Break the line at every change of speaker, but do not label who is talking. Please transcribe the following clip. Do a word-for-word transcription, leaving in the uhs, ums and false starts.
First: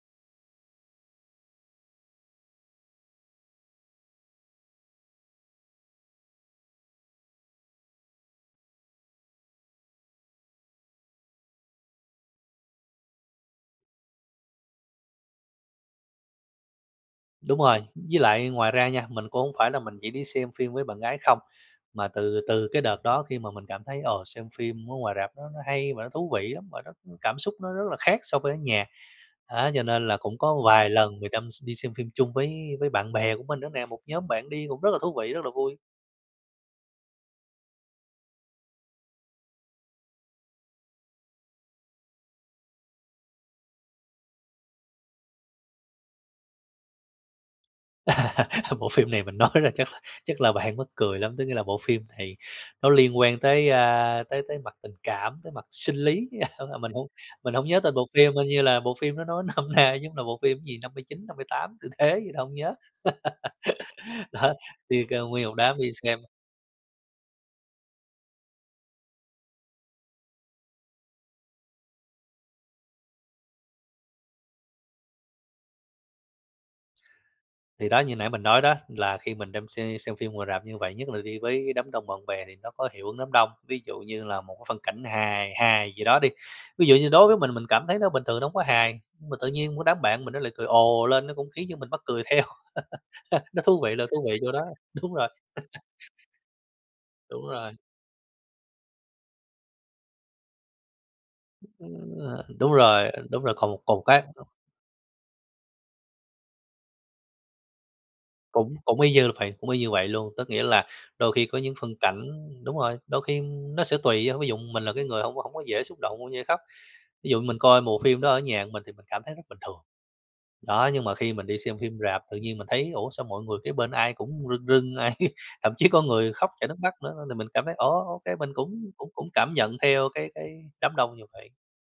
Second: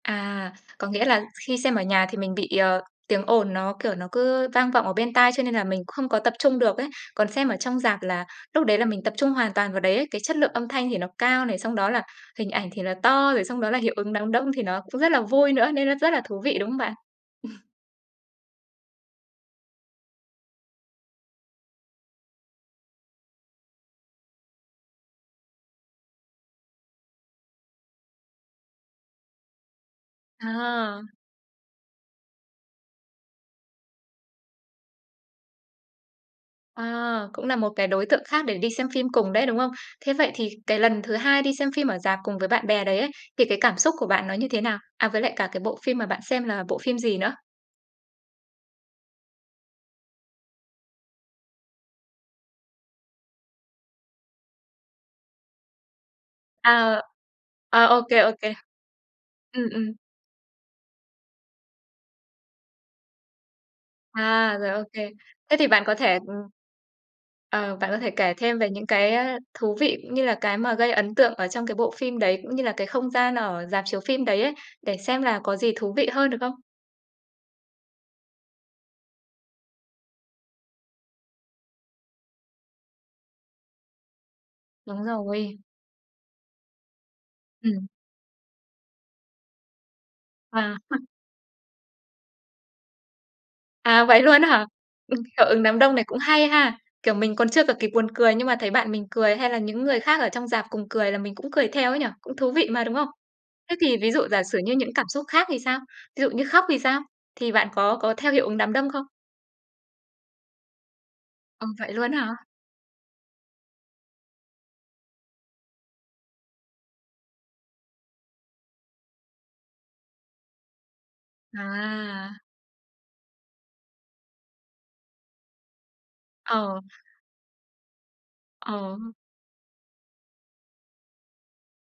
À, có nghĩa là khi xem ở nhà thì mình bị, ờ, tiếng ồn nó, kiểu, nó cứ vang vọng ở bên tai cho nên là mình không có tập trung được ấy. Còn xem ở trong rạp là lúc đấy là mình tập trung hoàn toàn vào đấy ấy, cái chất lượng âm thanh thì nó cao này, xong đó là hình ảnh thì nó to, rồi xong đó là hiệu ứng đám đông thì nó cũng rất là vui nữa, nên nó rất là thú vị, đúng không bạn?
Đúng rồi, với lại ngoài ra nha, mình cũng hông phải là mình chỉ đi xem phim với bạn gái không, mà từ từ cái đợt đó khi mà mình cảm thấy, ờ, xem phim ở ngoài rạp nó nó hay và nó thú vị lắm và nó cứ cảm xúc nó rất là khác so với ở nhà, á cho nên là cũng có vài
À!
lần người tăm s đi xem phim chung với với bạn bè của mình nữa nè, một nhóm bạn đi cũng rất là thú vị, rất là vui.
À, cũng là một cái đối tượng khác để đi xem phim cùng đấy, đúng không? Thế vậy thì cái lần thứ hai đi xem phim ở rạp cùng với bạn bè đấy ấy, thì cái cảm xúc của bạn nó như thế nào? À, với lại cả cái bộ phim mà bạn xem là bộ phim gì nữa?
Bộ phim này mình nói ra chắc là chắc là bạn mắc cười lắm, tức nghĩa là bộ phim này nó liên quan tới, a, tới tới mặt tình cảm, tới mặt sinh lý. Ơ, à, mình
À.
hông mình hổng nhớ
Ờ,
tên
ô
bộ
kê, ô
phim, coi
kê.
như là bộ phim nó nói
Ừm,
nôm
ừm.
na giống là bộ phim gì, năm mươi chín năm mươi tám tư thế gì đó hổng nhớ. Đó,
À, rồi, ô
đi
kê.
keo nguyên một
Thế thì
đám
bạn
đi
có thể,
xem.
ừm ờ, bạn có thể kể thêm về những cái, ơ, thú vị cũng như là cái mà gây ấn tượng ở trong cái bộ phim đấy, cũng như là cái không gian ở rạp chiếu phim đấy ấy, để xem là có gì thú vị hơn, được không?
Thì đó, như nãy mình nói đó, là khi mình đam xem xem phim ngoài rạp như vậy, nhất là đi với đám đông bạn bè thì nó có hiệu ứng đám đông, ví dụ như là một cái phân cảnh
Đúng
hài
rồi.
hài gì đó đi, ví dụ như đối với mình mình cảm
Ừm.
thấy nó bình thường nó hổng có hài, mà tự nhiên cái đám bạn mình nó lại cười
À ha.
ồ lên nó cũng khiến cho mình mắc cười theo. Nó thú vị là
À,
thú
vậy
vị
luôn á
chỗ đó,
hả?
đúng
Ừm,
rồi.
hiệu ứng đám đông này cũng hay ha! Kiểu mình
Đúng
còn chưa
rồi.
cả kịp buồn cười nhưng mà thấy bạn mình cười hay là những người khác ở trong rạp cùng cười là mình cũng cười
Ừm,
theo ấy nhỉ? Cũng
ờ,
thú vị
đúng
mà, đúng không?
rồi, đúng rồi, còn
Thế
một còn
thì
một
ví
cái.
dụ giả sử như những cảm xúc khác thì sao? Ví dụ như khóc thì sao? Thì bạn có có theo hiệu ứng đám
Cũng
đông
cũng
không?
y như là vậy, cũng y như vậy luôn, có nghĩa là đôi khi có
Ừ,
những
vậy
phân
luôn á
cảnh
hả?
đúng rồi, đôi khi nó sẽ tùy, ờ, ví dụ mình là cái người hông có hông có dễ xúc động, hông dễ khóc, ví dụ mình coi bộ phim đó ở nhà của mình thì mình cảm thấy rất bình thường. Đó, nhưng mà khi mình đi xem phim rạp tự
À!
nhiên mình thấy ủa, sao mọi người kế bên ai cũng rưng rưng, ai thậm chí có người khóc chảy nước
Ờ.
mắt nữa n mình cảm thấy ồ ô kê, mình
Ờ
cũng cũng
ha.
cũng cảm nhận theo cái cái đám đông như vậy.